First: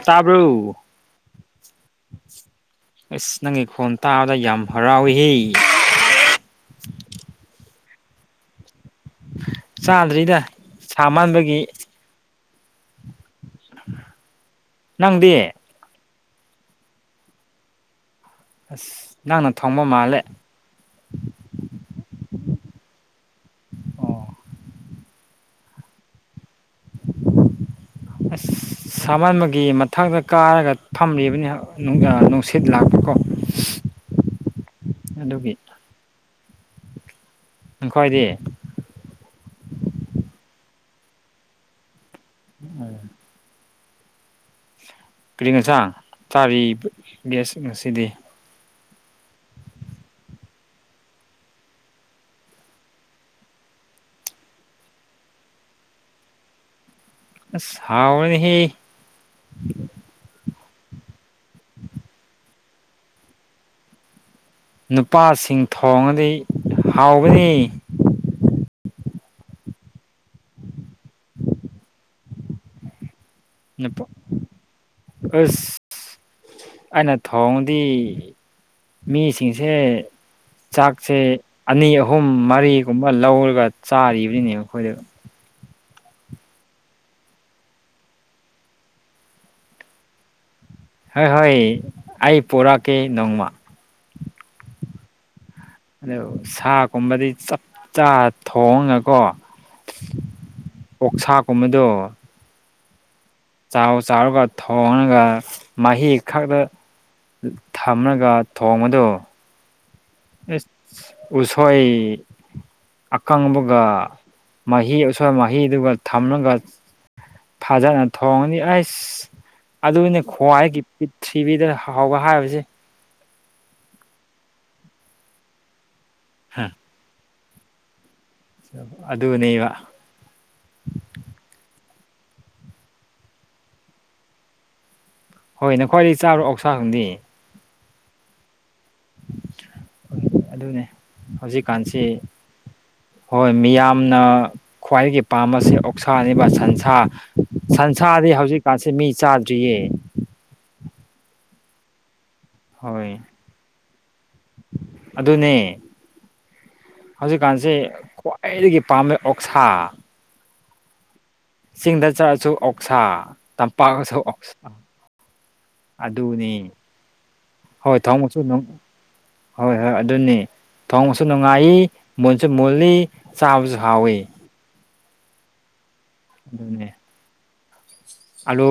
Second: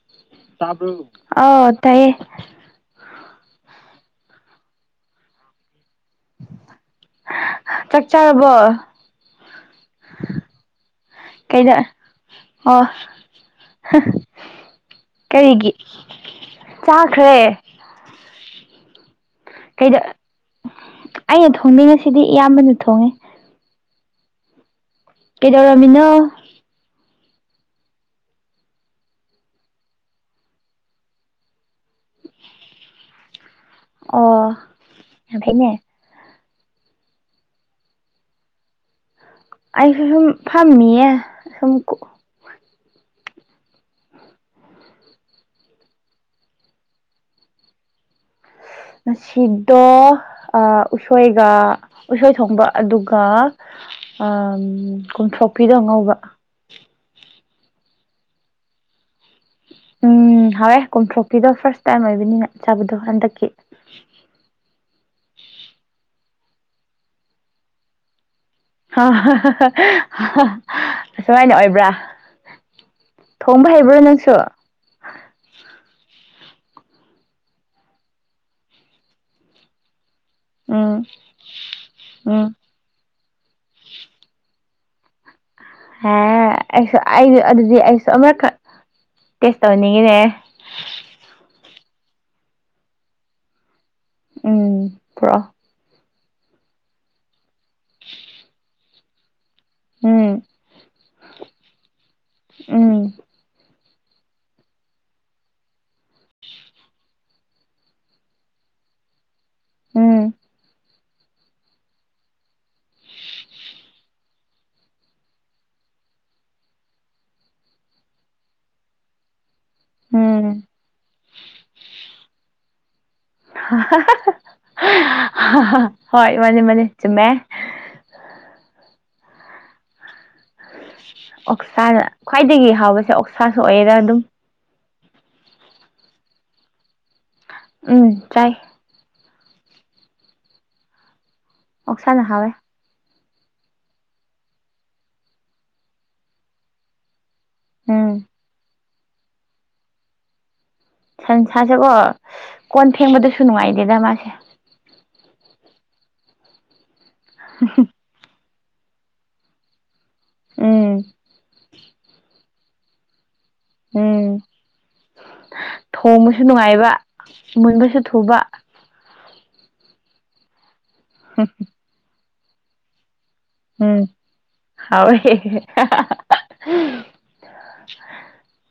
ꯇꯥꯕ꯭ꯔꯣ ꯑ ꯇꯥꯏꯌꯦ ꯑꯁ ꯅꯪꯒꯤ ꯈꯣꯟ ꯇꯥꯕꯗ ꯌꯥꯝ ꯍꯔꯥꯎꯏ ꯆꯥꯛ ꯆꯥꯔꯕꯣ ꯆꯥꯗ꯭ꯔꯤꯗ ꯁꯥ ꯃꯥꯟꯕꯒꯤ ꯀꯩꯗ ꯑꯣ ꯅꯪꯗꯤ ꯀꯔꯤꯒꯤ ꯆꯥꯈ꯭ꯔꯦ ꯑꯁ ꯅꯪꯅ ꯊꯣꯡꯕ ꯀꯩꯗ ꯃꯥꯜꯂꯦ ꯑꯩꯅ ꯊꯣꯡꯅꯤꯡꯉꯁꯤꯗꯤ ꯏꯌꯥꯝꯕꯅ ꯊꯣꯡꯉꯦ ꯑꯣ ꯀꯩꯗꯧꯔꯃꯤꯅꯣ ꯎ ꯑꯁ ꯁꯃꯟꯕꯒꯤ ꯃꯊꯛꯇ ꯀꯥꯔꯒ ꯐꯝꯂꯤꯕꯅꯤ ꯅꯨꯡꯁꯤꯠ ꯂꯥꯛꯄꯀꯣ ꯑꯣ ꯌꯥꯝ ꯑꯗꯨꯒꯤ ꯐꯅꯦ ꯎꯈꯣꯏꯗꯤ ꯑꯩꯁꯨ ꯁꯨꯝ ꯐꯝꯃꯤꯌꯦ ꯁꯨꯝ ꯑ ꯀꯔꯤ ꯉꯁꯥꯡ ꯆꯥꯔꯤꯕ ꯒꯁ ꯉꯁꯤꯗꯤ ꯉꯁꯤꯗꯣ ꯎꯁꯣꯏꯒ ꯎꯁꯣꯏ ꯊꯣꯡꯕ ꯑꯗꯨꯒ ꯎ ꯀꯨꯟꯊ꯭ꯔꯣꯛꯄꯤꯤꯗꯣ ꯑꯉꯧꯕ ꯑꯁꯥꯎꯕꯅꯤꯍ ꯎꯝ ꯍꯋꯦ ꯀꯣꯝꯊꯣꯛꯄꯤꯗꯣ ꯐꯥꯔꯁ ꯇꯥꯏꯝ ꯑꯣꯏꯕꯅꯤꯅ ꯆꯥꯕꯗꯣ ꯍꯟꯗꯛꯀꯤ ꯅꯨꯄꯥꯁꯤꯡ ꯊꯣꯡꯉꯗꯤ ꯍꯥꯎꯕꯅꯤ ꯑꯁꯨꯃꯥꯏꯅ ꯑꯣꯏꯕ꯭ꯔꯥ ꯊꯣꯡꯕ ꯍꯩꯕ꯭ꯔꯣ ꯄ ꯅꯪꯁꯨ ꯑꯁ ꯑꯩꯅ ꯊꯣꯡꯗꯤ ꯃꯤꯁꯤꯡꯁꯦ ꯎꯝ ꯆꯥꯛꯁꯦ ꯑꯅꯤ ꯑꯍꯨꯝ ꯎꯝ ꯃꯔꯤꯒꯨꯝꯕ ꯂꯧꯔꯒ ꯆꯥꯔꯤꯕꯅꯤꯅꯦꯕ ꯑꯩꯈꯣꯏꯗ ꯑꯩꯁꯨ ꯑꯩꯁꯨ ꯑꯗꯨꯗꯤ ꯑꯩꯁꯨ ꯑꯃꯛꯈꯛ ꯇꯦꯁ ꯇꯧꯍꯟꯅꯤꯡꯉꯤꯅꯦ ꯍꯣꯏ ꯍꯣꯏ ꯑꯩ ꯄꯣꯔꯛꯀꯦ ꯅꯣꯡꯃ ꯎꯝ ꯄꯨꯔꯣ ꯑꯗꯨ ꯁꯥ ꯀꯨꯝꯕꯗꯤ ꯆꯞ ꯆꯥ ꯊꯣꯡꯉꯀꯣ ꯎꯝ ꯑꯣꯛꯁꯥꯒꯨꯝꯕꯗꯣ ꯎꯝ ꯆꯥꯎ ꯆꯥꯎꯔꯒ ꯊꯣꯡꯉꯒ ꯃꯍꯤ ꯈꯛꯇ ꯊꯝꯂꯒ ꯊꯣꯡꯗ ꯎꯝ ꯎꯁꯣꯏ ꯑꯀꯪꯕꯒ ꯃꯍꯤ ꯑꯁꯋꯥ ꯃꯍꯤꯗꯨꯒ ꯊꯝꯂꯒ ꯐꯖꯅ ꯊꯣꯡꯉꯅꯤ ꯑꯩꯁ ꯑꯗꯨꯅꯦ ꯎꯝ ꯈ꯭ꯋꯥꯏꯒꯤ ꯄꯤꯔꯤꯊꯤꯕꯤꯗ ꯍꯥꯎꯕ ꯍꯥꯏꯕꯁꯦ ꯍꯣꯏ ꯃꯅꯦ ꯃꯅꯦꯦ ꯆꯃꯦ ꯑꯗꯨꯅꯦꯕ ꯑꯣꯛꯁꯥꯗ ꯈ꯭ꯋꯥꯏꯗꯒꯤ ꯍꯥꯎꯕꯁꯦ ꯑꯣꯛꯁꯥꯁꯨ ꯑꯣꯏꯌꯦꯔꯥ ꯑꯗꯨꯝ ꯍꯣꯏꯅꯦ ꯈ꯭ꯋꯥꯏꯗꯒꯤ ꯆꯥꯔ꯭ꯔꯣ ꯑꯁꯥ ꯈꯪꯗꯗꯤ ꯎꯝ ꯆꯥꯏ ꯑꯗꯨꯅꯦ ꯍꯧꯖꯤꯛꯀꯥꯟꯁꯤ ꯑꯣꯛꯁꯥꯅ ꯍꯥꯎꯋꯦ ꯍꯣꯏ ꯃꯤꯌꯥꯝꯅ ꯈ꯭ꯋꯥꯏꯗꯒꯤ ꯄꯥꯝꯕꯁꯤ ꯑꯣꯛꯁꯥꯕ ꯁꯟꯁꯥ ꯎꯝ ꯁꯟꯁꯥꯗꯤ ꯍꯧꯖꯤꯛꯀꯥꯟꯁꯦ ꯃꯤ ꯆꯥꯗ꯭ꯔꯤꯌꯦ ꯁꯟꯁꯥꯁꯦꯀꯣ ꯀꯣꯟ ꯍꯣꯏ ꯐꯦꯡꯕꯗꯁꯨ ꯅꯨꯡꯉꯥꯏꯇꯦꯗ ꯃꯥꯁꯦ ꯑꯗꯨꯅꯦ ꯍꯧꯖꯤꯛꯀꯥꯟꯁꯦ ꯑꯩꯗꯒꯤ ꯄꯥꯝꯕ ꯑꯣꯛꯁꯥ ꯎꯝ ꯆꯤꯡꯗ ꯆꯠꯂꯁꯨ ꯑꯣꯛꯁꯥ ꯇꯝꯄꯥꯛꯑꯁꯨ ꯎꯝ ꯑꯣꯛꯁꯥ ꯊꯣꯡꯕꯁꯨ ꯑꯗꯨꯅꯤ ꯅꯨꯡꯉꯥꯏꯕ ꯍꯣꯏ ꯃꯨꯟꯕꯁꯨ ꯊꯥꯎꯃꯛꯨꯁꯨ ꯊꯨꯕ ꯑꯗꯨꯪ ꯍꯣꯏ ꯍꯣꯏ ꯑꯗꯨꯅꯤ ꯊꯣꯡꯕꯁꯨ ꯅꯨꯡꯉꯥꯏ ꯃꯨꯟꯁꯨ ꯃꯨꯜꯂꯤ ꯆꯥꯕꯁꯨ ꯍꯥꯎꯋ ꯍ ꯑꯗꯨꯅꯦ ꯑꯥꯂꯨ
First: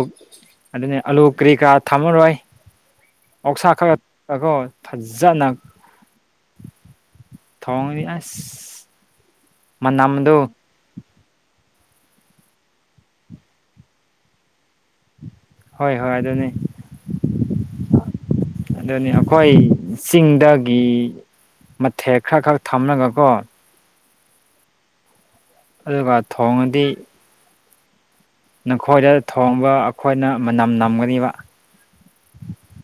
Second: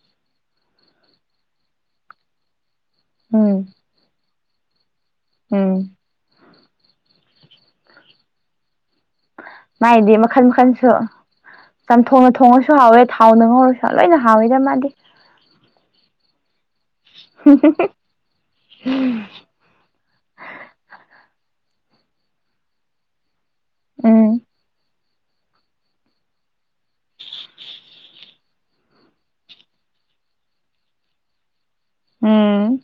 ꯑꯗꯨꯅꯤ ꯑꯥꯂꯨ ꯀꯔꯤ ꯀꯔꯥ ꯊꯝꯃꯔꯣꯏ ꯎꯝ ꯑꯣꯛꯁꯥ ꯈꯔ ꯑꯩꯈꯣ ꯐꯖꯅꯥ ꯎꯝ ꯊꯣꯡ ꯏ ꯑꯁ ꯃꯥꯏꯗꯤ ꯃꯈꯜ ꯃꯅꯝꯗꯨ ꯃꯈꯟꯁꯨ ꯆꯝꯊꯣꯡꯅ ꯊꯣꯡꯉꯁꯨ ꯍꯥꯎꯋꯦ ꯊꯥꯎꯅ ꯉꯧꯔꯁꯨ ꯂꯣꯏꯅ ꯍꯥꯎꯋꯦꯗ ꯃꯥꯗꯤ ꯍꯣꯏ ꯍꯣꯏ ꯑꯗꯨꯅꯦ ꯍ ꯑꯗꯨꯅꯤ ꯑꯩꯈꯣꯏ ꯆꯤꯡꯗꯒꯤ ꯃꯊꯦꯛ ꯈꯔ ꯈꯔ ꯊꯝꯂꯒꯀꯣ ꯎꯝ ꯑꯗꯨꯒ ꯊꯣꯡꯉꯗꯤ ꯅꯈꯣꯏꯗ ꯊꯣꯡꯕ ꯑꯩꯈꯣꯏꯅ ꯃꯅꯝ ꯅꯝꯒꯅꯤꯕ ꯎꯝ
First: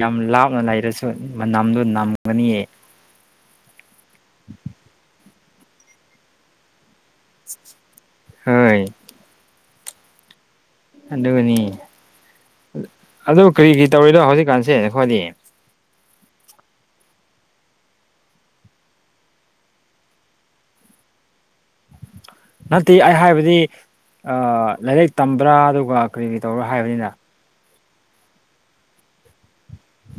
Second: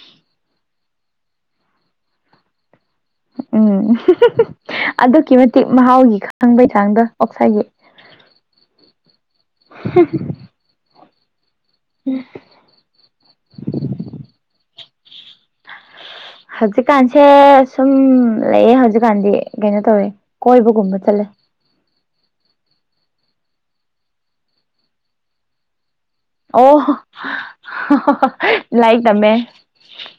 ꯌꯥꯝ ꯂꯥꯞꯅ ꯂꯩꯔꯁꯨ ꯃꯅꯝꯗꯨ ꯅꯝꯒꯅꯤꯌꯦ ꯎꯝ ꯑꯗꯨꯛꯀꯤ ꯃꯇꯤꯛ ꯃꯍꯥꯎꯒꯤ ꯈꯪꯕꯩ ꯆꯥꯡꯗꯣ ꯑꯣꯛꯁꯥꯏꯒꯤ ꯍꯣꯏ ꯑꯗꯨꯒꯅꯤ ꯑꯗꯨ ꯀꯔꯤ ꯀꯔꯤ ꯇꯧꯔꯤꯅꯣ ꯍꯧꯖꯤꯛꯀꯥꯟꯁꯦ ꯑꯩꯈꯣꯏꯗꯤ ꯍꯧꯖꯤꯛꯀꯥꯟꯁꯦ ꯁꯨꯝ ꯂꯩꯌꯦ ꯍꯧꯖꯤꯛꯀꯥꯟꯗꯤ ꯀꯩꯅꯣ ꯇꯧꯋꯦ ꯀꯣꯏꯕꯒꯨꯝꯕ ꯆꯠꯂꯦ ꯅꯠꯇꯦ ꯑꯩ ꯍꯥꯏꯕꯗꯤ ꯂꯥꯏꯔꯤꯛ ꯇꯝꯕ꯭ꯔꯥ ꯑꯗꯨꯒ ꯀꯔꯤ ꯀꯔꯤ ꯇꯧꯔꯥ ꯑꯣꯣ ꯍꯥꯏꯕꯅꯤꯅ ꯂꯥꯏꯔꯤꯛ ꯇꯝꯃꯦ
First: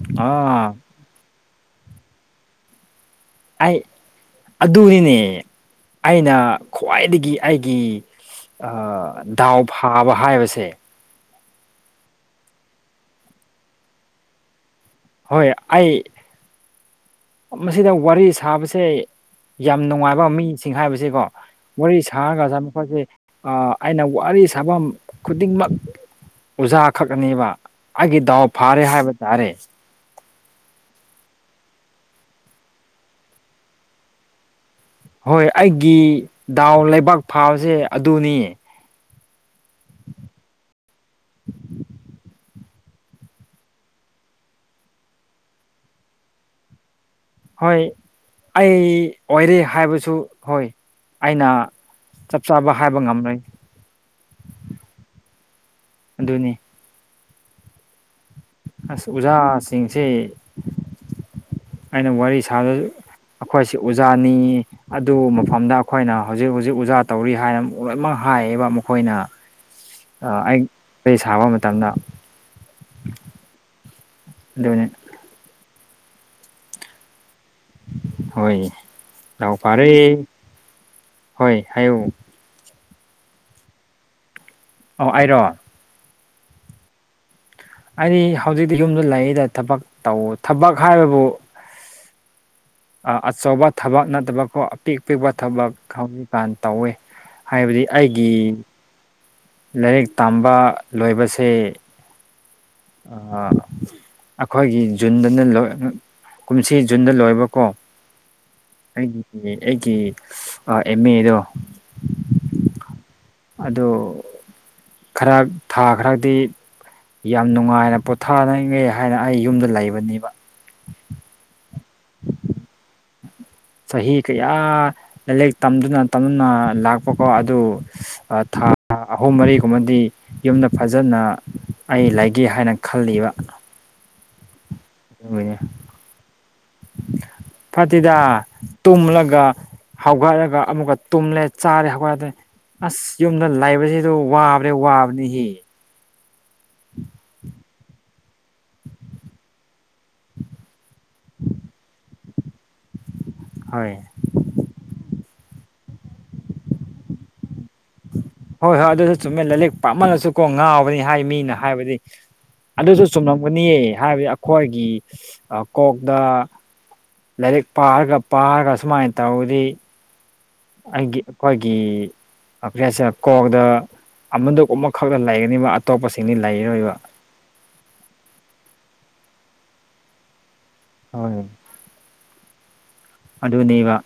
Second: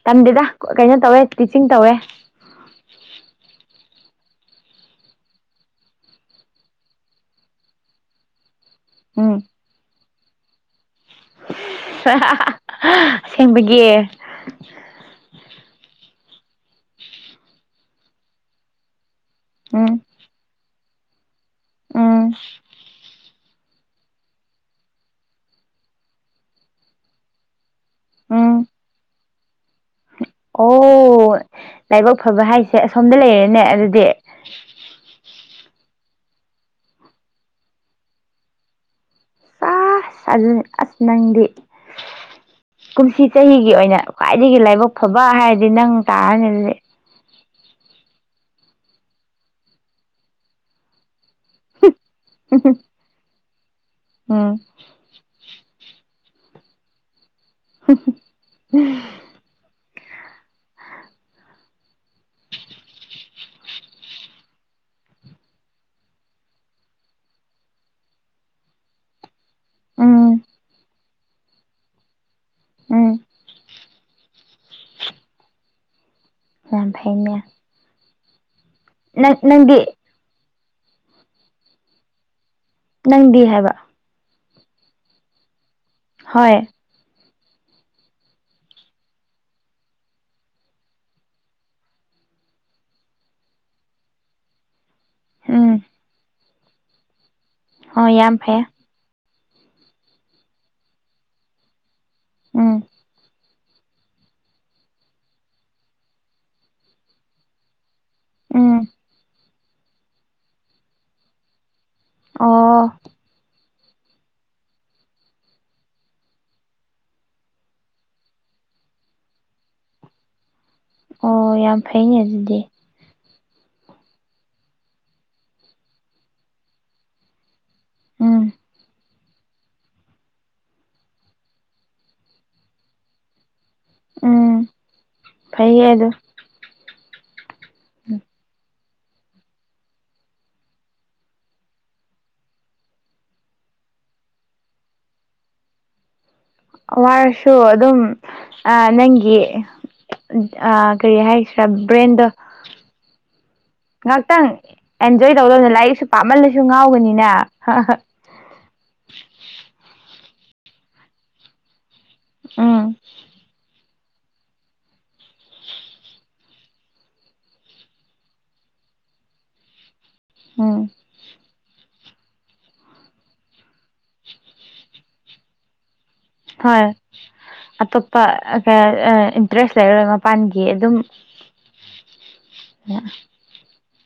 ꯇꯝꯗꯦꯗ ꯑꯥ ꯀꯩꯅꯣ ꯇꯧꯋꯦ ꯇꯤꯆꯤꯡ ꯇꯧꯋꯦ ꯑꯩ ꯑꯗꯨꯅꯤꯅꯦ ꯑꯩꯅ ꯈ꯭ꯋꯥꯏꯗꯒꯤ ꯑꯩꯒꯤ ꯎꯝ ꯗꯥꯎ ꯐꯥꯕ ꯍꯥꯏꯕꯥꯥꯁꯦ ꯑꯁꯦꯡꯕꯥꯥꯒꯤ ꯍꯣꯏ ꯑꯩ ꯃꯁꯤꯗ ꯋꯥꯔꯤ ꯁꯥꯕꯁꯦ ꯌꯥꯝ ꯎꯝ ꯅꯨꯡꯉꯥꯏꯕ ꯃꯤꯁꯤꯡ ꯍꯥꯏꯕꯁꯤꯀꯣ ꯃꯣꯔ ꯎꯝ ꯁꯥꯥꯡꯉꯒ ꯆꯈꯠꯁꯦ [inaudible] ꯑꯩꯅ ꯋꯥꯔꯤ ꯁꯥꯐꯝ ꯈꯨꯗꯤꯡꯃꯛ ꯑꯣꯖꯥ ꯈꯛꯅꯦꯕ ꯑꯩꯒꯤ ꯗꯥꯎ ꯎꯝ ꯐꯥꯔꯦ ꯍꯥꯏꯕ ꯇꯥꯔꯦ ꯑꯣ ꯂꯥꯏꯕꯛ ꯐꯕ ꯍꯥꯏꯁꯦ ꯑꯁꯣꯝꯗ ꯂꯩꯔꯦꯅꯦ ꯑꯗꯨꯗꯤ ꯍꯣꯏ ꯑꯩꯒꯤ ꯗꯥꯎꯟ ꯂꯩꯕꯥꯛ ꯐꯥꯕꯁꯦ ꯑꯗꯨꯅꯤ ꯆ [inaudible] ꯁꯥꯖ ꯑꯁ [inaudible] ꯅꯪꯗꯤ ꯀꯨꯝꯁꯤ ꯆꯍꯤꯒꯤ ꯑꯣꯏꯅ ꯈ꯭ꯋꯥꯏꯗꯒꯤ ꯂꯥꯏꯕꯛ ꯐꯕ ꯍꯥꯏꯔꯗꯤ ꯅꯪ ꯇꯥꯔꯅꯤꯗꯤ ꯍꯣꯏ ꯑꯩ ꯑꯣꯏꯔꯦ ꯍꯥꯏꯕꯁꯨ ꯍꯣꯏ ꯑꯩꯅꯥ ꯆꯞ ꯆꯥꯕ ꯍꯥꯏꯕ ꯉꯝꯂꯣꯏ ꯎꯝ ꯑꯗꯨꯅꯤ [unintelligible] ꯑꯁ ꯑꯣꯖꯥꯁꯤꯡꯁꯤ ꯑꯩꯅ ꯋꯥꯔꯤ ꯁꯥꯕ ꯑꯩꯈꯣꯏꯁꯤ ꯑꯣꯖꯥꯅꯤ ꯑꯗꯨ ꯃꯐꯝꯗ ꯑꯩꯈꯣꯏꯅ ꯍꯧꯖꯤꯛ ꯍꯧꯖꯤꯛ ꯑꯣꯖꯥ ꯇꯧꯔꯤ ꯍꯥꯏꯅ ꯂꯣꯏꯅꯃꯛ ꯍꯥꯏꯌꯦꯕ ꯃꯈꯣꯏꯅ ꯎꯝ ꯑꯩ ꯑꯩ ꯁꯥꯕ ꯃꯇꯝꯗ ꯎꯝ ꯑꯗꯨꯅꯦ ꯌꯥꯐꯅꯦ ꯍꯣꯏ ꯂꯥꯎ ꯅꯪꯗꯤ ꯐꯔꯦ ꯍꯣꯏ ꯍꯥꯏꯌꯨ ꯅꯪꯗꯤ ꯍꯥꯏꯕ ꯑꯣ ꯑꯩꯔꯣ ꯍꯣꯏ ꯑꯩꯗꯤ ꯍꯧꯖꯤꯛꯇꯤ ꯌꯨꯝꯗ ꯂꯩꯔꯤꯗ ꯊꯕꯛ ꯇꯧ ꯊꯕꯛ ꯍꯥꯏꯕꯕꯨ ꯑꯆꯧꯕ ꯊꯕꯛ ꯅꯠꯇꯕꯀꯣ ꯑꯄꯤꯛ ꯑꯄꯤꯛꯄ ꯊꯕꯛ ꯎꯝ ꯍꯧꯖꯤꯛꯀꯥꯟ ꯇꯧꯋꯤ ꯍꯥꯏꯕꯗꯤ ꯍꯣꯏ ꯑꯩꯒꯤ ꯌꯥꯝ ꯐꯩ ꯂꯥꯏꯔꯤꯛ ꯇꯝꯕ ꯂꯣꯏꯕꯁꯦ ꯎꯝ ꯑꯥ ꯑꯩꯈꯣꯏꯒꯤ ꯖꯨꯟꯗꯅ ꯂꯣꯏ ꯀꯨꯝꯁꯤ ꯖꯨꯟꯗ ꯂꯣꯏꯕꯥꯥꯀꯣ ꯎꯝ ꯑꯩꯒꯤ ꯑꯩꯒꯤ ꯑꯥ ꯑꯦꯝ ꯑꯦꯗꯣ ꯑꯣ ꯑꯗꯨ ꯈꯔ ꯊꯥ ꯈꯔꯗꯤ ꯌꯥꯝ ꯅꯨꯡꯉꯥꯏꯅ ꯄꯣꯊꯥꯅꯤꯉꯦ ꯍꯥꯏꯅ ꯑꯩ ꯌꯨꯝꯗ ꯂꯩꯕꯅꯦꯕ ꯑꯣ ꯌꯥꯝ ꯐꯩꯅꯦ ꯑꯗꯨꯗꯤ ꯆꯍꯤ ꯀꯌꯥ ꯂꯥꯏꯔꯤꯛ ꯇꯝꯗꯨꯅ ꯇꯝꯗꯨꯅ ꯂꯥꯛꯄ ꯀꯣ ꯑꯗꯨ ꯎꯝ ꯑꯥ ꯊꯥ ꯑꯍꯨꯝ ꯃꯔꯤꯒꯨꯝꯕꯗꯤ ꯌꯨꯝꯗ ꯐꯖꯅ ꯑꯩ ꯂꯩꯒꯦ ꯍꯥꯏꯅ ꯈꯜꯂꯤꯕ ꯎꯝ ꯑꯗꯨꯒꯤꯅꯤ ꯐꯩꯌꯦ ꯑꯗꯣ ꯐꯠꯇꯤꯗꯥ ꯇꯨꯝꯂꯒ ꯍꯧꯒꯠꯂꯒ ꯑꯃꯨꯛꯀꯥ ꯇꯨꯝꯂꯦ ꯆꯥꯔꯦ ꯍꯧꯒꯠꯂꯦ ꯑꯁ ꯌꯨꯝꯗ ꯂꯩꯕꯁꯤꯗ ꯋꯥꯕ꯭ꯔꯦ ꯋꯥꯕꯅꯤꯍꯦ ꯋꯥꯔꯁꯨ ꯑꯗꯨꯝ ꯅꯪꯒꯤ ꯀꯔꯤ ꯍꯥꯏꯁꯤ꯭ꯔꯥ ꯕ꯭ꯔꯦꯟꯗꯣ ꯍꯣꯏ ꯉꯥꯛꯇꯪ ꯑꯦꯟꯖꯣꯏ ꯇꯧꯗꯕꯅ ꯂꯥꯏꯔꯤꯛꯁꯨ ꯄꯥꯝꯃꯜꯂꯁꯨ ꯉꯥꯎꯒꯅꯤꯅ ꯍꯣꯏ ꯍꯣꯏ ꯑꯗꯨꯁꯨ ꯆꯨꯝꯃꯦ ꯂꯥꯂꯤꯛ ꯄꯥꯃꯜꯂꯁꯨ ꯀꯣ ꯉꯥꯎꯕꯅꯤ ꯍꯥꯏ ꯃꯤꯅ ꯍꯥꯏꯕꯗꯤ ꯎꯝ ꯑꯗꯨꯁꯨ ꯆꯨꯝꯅ ꯒꯨꯅꯤꯌꯦ ꯍꯥꯏꯕꯗꯤ ꯑꯩꯈꯣꯏꯒꯤ ꯀꯣꯛꯗ ꯂꯥꯏꯔꯤꯛ ꯄꯥꯔꯒ ꯄꯥꯔꯒ ꯁꯨꯃꯥꯏꯅ ꯇꯧꯔꯤ ꯎꯝ ꯑꯩꯒꯤ ꯑꯩꯈꯣꯏꯒꯤ ꯒ꯭ꯔꯦꯁꯤꯌꯥ ꯀꯣꯛꯗ ꯑꯃꯗꯨ ꯑꯃꯈꯛꯇ ꯂꯩꯒꯅꯤꯕ ꯑꯇꯣꯞꯄꯁꯤꯡꯗꯤ ꯍꯣꯏ ꯂꯩꯔꯔꯣꯏꯕ ꯑꯇꯣꯞꯄ ꯏꯟꯇꯔꯦꯁ ꯂꯩꯔꯔꯣꯏ ꯃꯄꯥꯟꯒꯤ ꯑꯗꯨꯝ ꯍꯣꯏ [unintelligible] ꯑꯗꯨꯅꯦꯕ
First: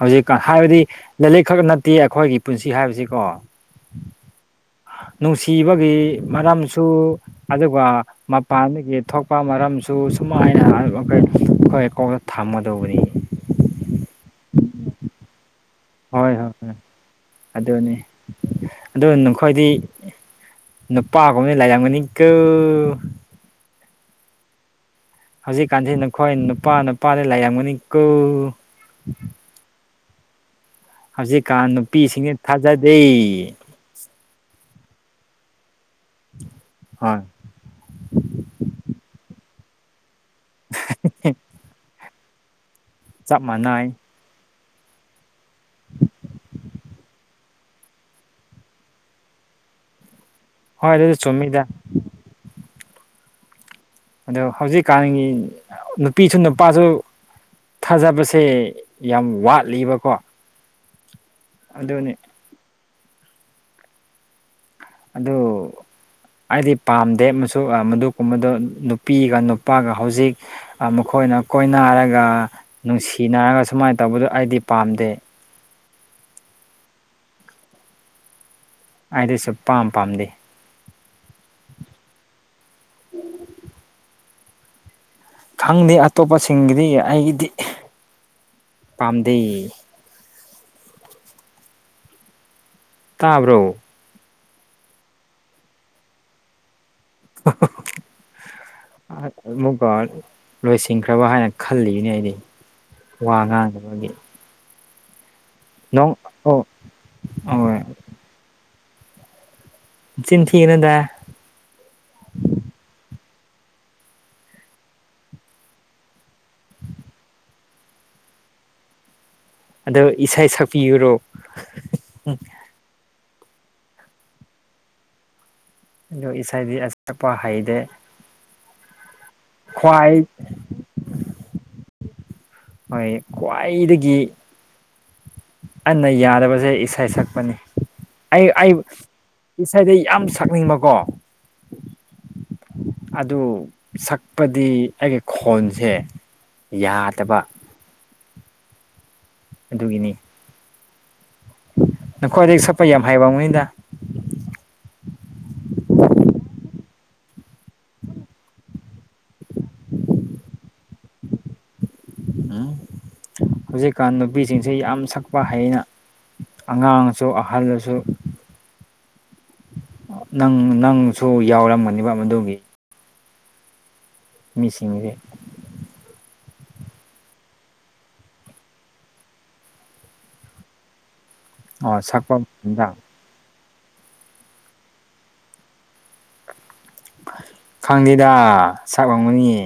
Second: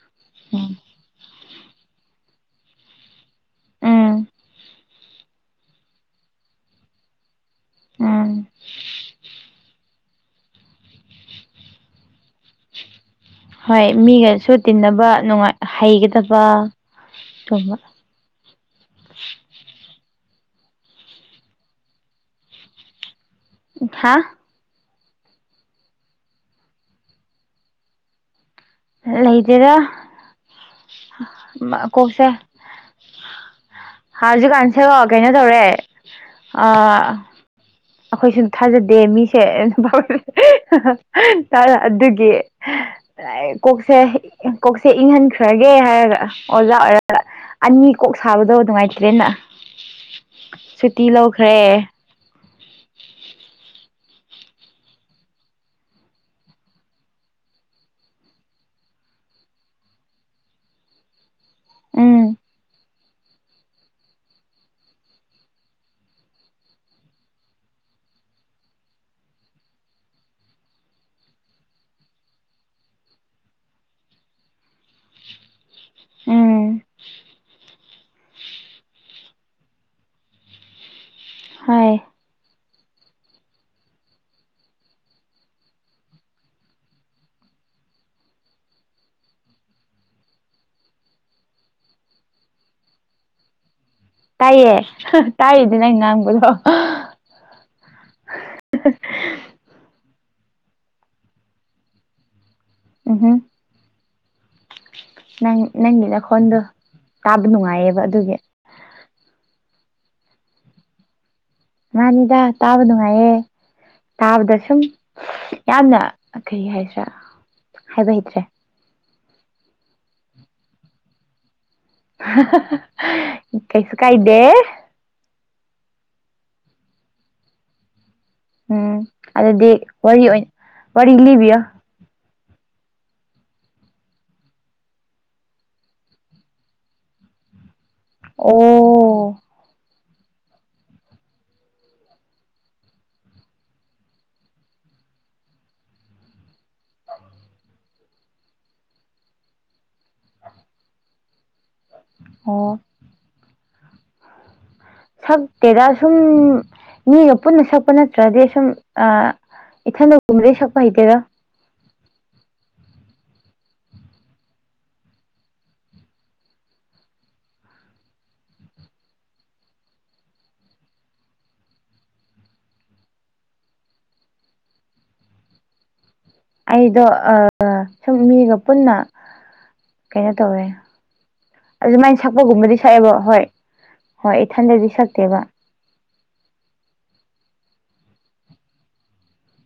ꯍꯧꯖꯤꯛꯀꯥꯟ ꯍꯥꯏꯕꯗꯤ ꯂꯥꯂꯤꯛ ꯈꯛ ꯅꯠꯇꯦ ꯑꯩꯈꯣꯏꯒꯤ ꯄꯨꯟꯁꯤ ꯍꯥꯏꯕꯁꯤꯀꯣ ꯎꯝ ꯅꯨꯡꯁꯤꯕꯒꯤ ꯃꯔꯝꯁꯨ ꯑꯗꯨꯒ ꯎꯝ ꯃꯄꯥꯟꯗꯒꯤ ꯊꯣꯛꯄ ꯃꯔꯝꯁꯨ ꯁꯨꯃꯥꯏꯅ ꯑꯩꯈꯣꯏ ꯑꯩꯈꯣꯏ ꯀꯣꯛꯗ ꯊꯝꯒꯗꯧꯕꯅꯤ ꯍꯣꯏ ꯃꯤꯒꯁꯨ ꯇꯤꯟꯅꯕ ꯅꯨꯡꯉꯥꯏ ꯍꯩꯒꯗꯕ ꯁꯨꯝꯕ ꯑꯗꯨꯒ ꯅꯈꯣꯏꯗꯤ ꯅꯨꯄꯥꯒꯨꯝꯕꯅ ꯂꯥꯏꯔꯝꯒꯅꯤꯀꯨ ꯍꯥꯥ ꯍꯧꯖꯤꯛꯀꯥꯟꯁꯤ ꯅꯈꯣꯏ ꯅꯨꯄꯥ ꯅꯨꯄꯥꯅ ꯂꯥꯏꯔꯡꯒꯅꯤ ꯀꯨ ꯂꯩꯇꯦꯗ ꯍꯧꯖꯤꯛꯀꯥꯟ ꯅꯨꯄꯤꯁꯤꯡꯁꯤ ꯊꯥꯖꯗꯦ ꯍꯥꯖꯨꯛꯀꯥꯟꯁꯦꯔꯣ ꯀꯩꯅꯣ ꯇꯧꯔꯦ ꯑꯥ ꯍꯣꯏ ꯑꯩꯈꯣꯏꯁꯨ ꯊꯥꯖꯗꯦ ꯃꯤꯁꯦ [unintelligible] [unintelligible] ꯑꯗꯨꯒꯤ ꯆꯞ ꯃꯥꯟꯅꯩ ꯀꯣꯛꯁꯦ ꯀꯣꯛꯁꯦ ꯏꯪꯍꯟꯈ꯭ꯔꯒꯦ ꯍꯥꯏꯔꯒ ꯑꯣꯖꯥ ꯑꯣꯏꯔ ꯑꯅꯤ ꯀꯣꯛ ꯁꯥꯕꯗꯣ ꯅꯨꯡꯉꯥꯏꯇ꯭ꯔꯦꯅ ꯍꯣꯏ ꯁꯨꯇꯤ ꯑꯗꯨꯁꯨ ꯂꯧꯈ꯭ꯔꯦ ꯆꯨꯝꯃꯤꯗ ꯑꯗꯣ ꯍꯧꯖꯤꯛꯀꯥꯟꯒꯤ ꯅꯨꯄꯤꯁꯨ ꯅꯨꯄꯥꯁꯨ ꯊꯥꯖꯕꯁꯦ ꯌꯥꯝ ꯋꯥꯠꯂꯤꯕꯀꯣ ꯑꯗꯨꯅꯤ ꯎꯝ ꯑꯗꯨ ꯑꯩꯗꯤ ꯄꯥꯝꯗꯦ ꯃꯗꯨꯒꯨꯝꯕꯗꯨ ꯅꯨꯄꯤꯒ ꯅꯨꯄꯥꯒ ꯍꯧꯖꯤꯛ ꯃꯈꯣꯏꯅ ꯀꯣꯏꯅꯔꯒ ꯅꯨꯡꯁꯤꯅꯔꯒ ꯁꯨꯃꯥꯏꯅ ꯇꯧꯕꯗꯨ ꯑꯩꯗꯤ ꯄꯥꯝꯗꯦ ꯎꯝ ꯑꯩꯗꯁꯨ ꯄꯥꯝ ꯄꯥꯝꯗꯦ ꯍꯥꯏ ꯎꯝ ꯈꯪꯗꯦ ꯑꯇꯣꯞꯄꯁꯤꯡꯒꯤꯗꯤ ꯑꯩꯒꯤꯗꯤ ꯄꯥꯝꯗꯩ ꯇꯥꯕ꯭ꯔꯣ ꯇꯥꯏꯌꯦꯦ ꯇꯥꯏꯔꯤꯗꯨ ꯅꯪ ꯅꯪꯕꯗꯣ ꯑ ꯑꯃꯨꯛꯀ ꯂꯣꯏꯁꯤꯟꯈ꯭ꯔꯕ ꯍꯥꯏꯅ ꯈꯜꯂꯤꯕꯅꯦ ꯑꯩꯗꯤ ꯎꯝꯍꯨꯝ ꯋꯥ ꯉ ꯃꯥꯦ ꯅꯪ ꯅꯪꯒꯤ ꯑꯣ ꯂꯧꯈꯣꯟꯗꯣ ꯇꯥꯕ ꯑꯣꯏ ꯅꯨꯡꯉꯥꯏꯌꯦꯕ ꯑꯗꯨꯒꯤ ꯆꯤꯟ ꯊꯤꯒꯅꯗ ꯃꯥꯅꯤꯗ ꯇꯥꯕ ꯅꯨꯡꯉꯥꯏꯌꯦ ꯇꯥꯕꯗ ꯁꯨꯝ ꯌꯥꯝꯅ ꯀꯩ ꯍꯥꯏꯁ꯭ꯔꯦ ꯍꯥꯏꯕ ꯍꯩꯇ꯭ꯔꯦ ꯑꯗꯣ ꯏꯁꯩ ꯁꯛꯄꯤꯌꯨꯔꯣ ꯀꯩꯁꯨ ꯀꯥꯏꯗꯦ ꯑꯣ ꯏꯁꯩꯗꯤ ꯑꯁꯛꯄ ꯍꯩꯗꯦ ꯎꯝ ꯑꯗꯨꯗꯤ ꯋꯥꯔꯤ ꯈ꯭ꯋꯥꯏ ꯑꯣꯏꯅ ꯋꯥꯔꯤ ꯂꯤꯕꯤꯌꯣ ꯍꯣꯏ ꯈ꯭ꯋꯥꯏꯗꯒꯤ ꯑꯟꯅ ꯌꯥꯗꯕꯁꯦ ꯏꯁꯩ ꯁꯛꯄꯅꯤ ꯑꯩ ꯑꯩ ꯑꯣ ꯏꯁꯥꯏꯗ ꯌꯥꯝ ꯁꯛꯅꯤꯡꯕꯀꯣ ꯑꯗꯨ ꯁꯛꯄꯗꯤ ꯑꯩꯒꯤ ꯈꯣꯟꯁꯦ ꯌꯥꯗꯕ ꯑꯗꯨꯒꯤꯅꯤ ꯅꯈꯣꯏ ꯑꯗꯒꯤꯩ ꯑꯣ ꯁꯛꯄ ꯌꯥꯝ ꯍꯥꯏꯕ ꯃꯤꯣꯏꯗ ꯁꯛꯇꯦꯗ ꯁꯨꯝ ꯃꯤꯒ ꯄꯨꯟꯅ ꯁꯛꯄ ꯅꯠꯇ꯭ꯔꯗꯤ ꯁꯨꯝ ꯏꯊꯟꯗ ꯀꯨꯝꯗꯦꯁꯄꯥꯏꯇꯦꯥ ꯎ ꯍꯧꯖꯤꯛꯀꯥꯟ ꯅꯨꯄꯤꯁꯤꯡꯁꯤ ꯌꯥꯝ ꯁꯛꯄ ꯍꯩꯅ ꯑꯉꯥꯡꯁꯨ ꯑꯍꯜꯂꯁꯨ ꯅꯪ ꯅꯪꯁꯨ ꯌꯥꯎꯔꯝꯒꯅꯦꯕ ꯃꯗꯨꯒꯤ ꯃꯤꯁꯤꯡꯁꯤꯡꯁꯦ ꯑꯩꯗꯣ ꯁꯨꯝ ꯃꯤꯒ ꯄꯨꯟꯅ ꯀꯩꯅꯣ ꯇꯧꯋꯦ ꯑꯣ ꯑꯗꯨꯃꯥꯏꯅ ꯁꯛꯄ ꯁꯛꯄꯒꯨꯝꯕꯗꯤ ꯃꯇꯝꯗ ꯁꯛꯑꯦꯕ ꯍꯣꯏ ꯍꯣꯏ ꯏꯊꯟꯗꯗꯤ ꯁꯛꯇꯦꯕ ꯈꯪꯗꯦꯗ ꯁꯛ ꯉꯪꯒꯅꯤꯌꯦ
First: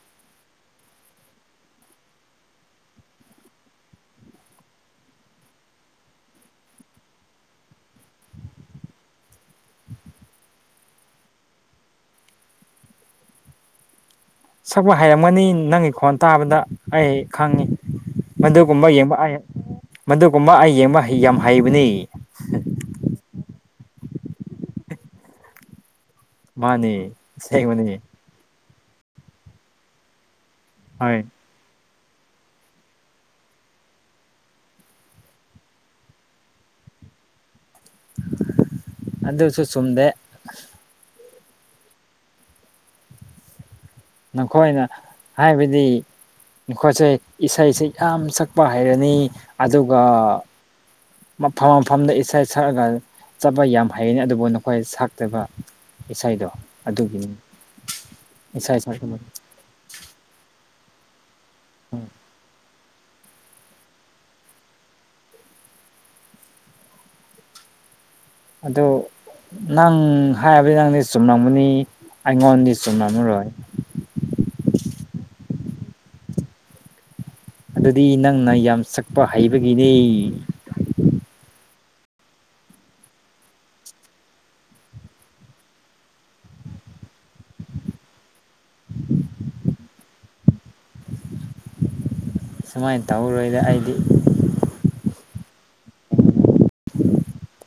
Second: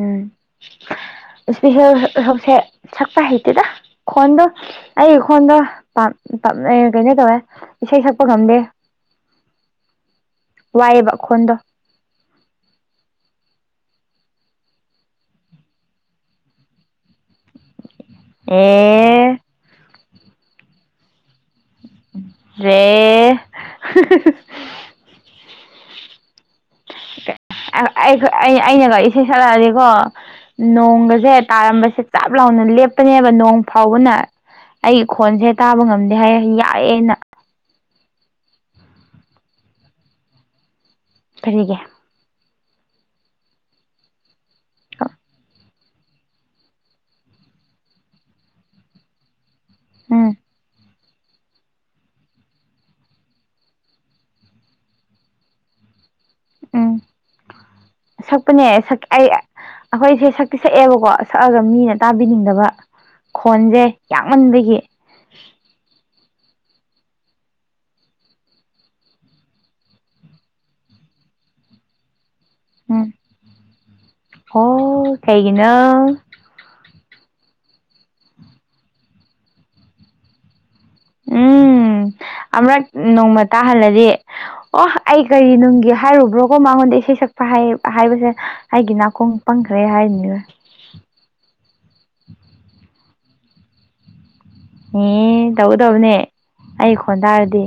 ꯎꯝ ꯏꯁꯄꯤꯦꯜ ꯁꯣꯁꯦ ꯁꯛꯛꯇ ꯍꯩꯇꯦꯗ ꯈꯣꯟꯗ ꯑꯩ ꯏꯈꯣꯟꯗ ꯀꯩꯅꯣ ꯇꯧꯋꯦ ꯏꯁꯩ ꯁꯛꯄ ꯉꯝꯗꯦ ꯋꯥꯏꯑꯦꯕ ꯈꯣꯟꯗꯣ ꯁꯛꯄ ꯍꯥꯏꯩꯔꯝꯒꯅꯤ ꯅꯪꯒꯤ ꯈꯣꯟ ꯇꯥꯕꯗ ꯑꯩ ꯈꯪꯉꯤ ꯃꯗꯨꯒꯨꯝꯕ ꯌꯦꯡꯕ ꯑꯦ ꯑꯩ ꯃꯗꯨꯒꯨꯝꯕ ꯑꯩ ꯌꯦꯡꯕ ꯌꯥꯝ ꯍꯩꯕꯅꯤ ꯔꯦ ꯃꯥꯅꯦ ꯑꯩꯅꯒ ꯏꯁꯩ ꯁꯛꯂꯛꯑꯗꯤꯀꯣ ꯍꯣꯏ ꯅꯣꯡꯒꯁꯦ ꯇꯥꯔꯝꯕꯁꯦ ꯆꯞ ꯂꯥꯎꯅ ꯂꯦꯞꯄꯅꯦꯕ ꯅꯣꯡ ꯐꯥꯎꯕꯅ ꯑꯩꯒꯤ ꯈꯣꯟꯁꯦ ꯇꯥꯕ ꯉꯝꯗꯦ ꯍꯥꯏꯌꯦ ꯌꯥꯏꯑꯦꯅ ꯑꯗꯨꯗꯁꯨ ꯆꯨꯝꯗꯦ ꯐꯔꯤꯒꯦ ꯅꯈꯣꯏꯅ ꯍꯥꯏꯕꯗꯤ ꯑꯩꯈꯣꯏꯁꯦ ꯏꯁꯩꯁꯦ ꯌꯥꯝ ꯁꯛꯄ ꯍꯩꯔꯅꯤ ꯑꯗꯨꯒ ꯎꯝ ꯃꯐꯝ ꯃꯐꯝꯗ ꯏꯁꯩ ꯁꯛꯂꯒ ꯆꯠꯄ ꯌꯥꯝ ꯍꯩꯅꯤ ꯑꯗꯨꯕꯨ ꯅꯈꯣꯏ ꯁꯛꯇꯕ ꯏꯁꯩꯗꯣ ꯎꯝ ꯑꯗꯨꯒꯤꯅꯤ ꯏꯁꯩ ꯁꯛꯄꯅꯦ ꯁ ꯁꯛ ꯑꯩ ꯑꯩꯈꯣꯏꯁꯦ ꯁꯛꯇꯤ ꯁꯛꯑꯦꯕꯀꯣ ꯁꯛꯑꯒ ꯃꯤꯅ ꯇꯥꯕꯤꯅꯤꯡꯗꯕ ꯈꯣꯟꯁꯦ ꯌꯥꯝꯃꯟꯗꯒꯤ ꯑꯗꯨ ꯅꯪ ꯍꯥꯏꯔꯕꯗꯤ ꯅꯪꯗꯤ ꯆꯨꯝꯅꯤꯡꯕꯅꯤ ꯑꯩꯉꯣꯟꯗꯤ ꯅꯝ ꯔꯦ ꯍ ꯀꯩꯒꯤꯅ ꯑꯗꯨꯗꯤ ꯅꯪꯅ ꯌꯥꯝ ꯆꯛꯄ ꯍꯩꯕꯒꯤꯅꯦ ꯎꯝ ꯑꯃꯔꯛ ꯅꯣꯡꯃ ꯇꯥꯍꯜꯂꯗꯤ ꯑꯣ ꯑꯩ ꯀꯔꯤ ꯅꯨꯡꯒꯤ ꯍꯥꯏꯔꯨꯕ꯭ꯔꯣꯀꯣ ꯃꯉꯣꯟꯗ ꯏꯁꯩ ꯁꯛꯄ ꯍꯥꯏ ꯍꯥꯏꯕꯁꯦ ꯍꯥꯏꯒꯤ ꯅꯥꯀꯣꯡ ꯄꯪꯈ꯭ꯔꯦ ꯍꯥꯏꯔꯤꯅꯤ ꯁꯨꯃꯥꯏꯅ ꯇꯧꯔꯣꯏꯗ ꯑꯩꯗꯤ ꯑꯦ ꯇꯧꯒꯗꯕꯅꯦ ꯑꯩ ꯈꯣꯟ ꯇꯥꯔꯗꯤ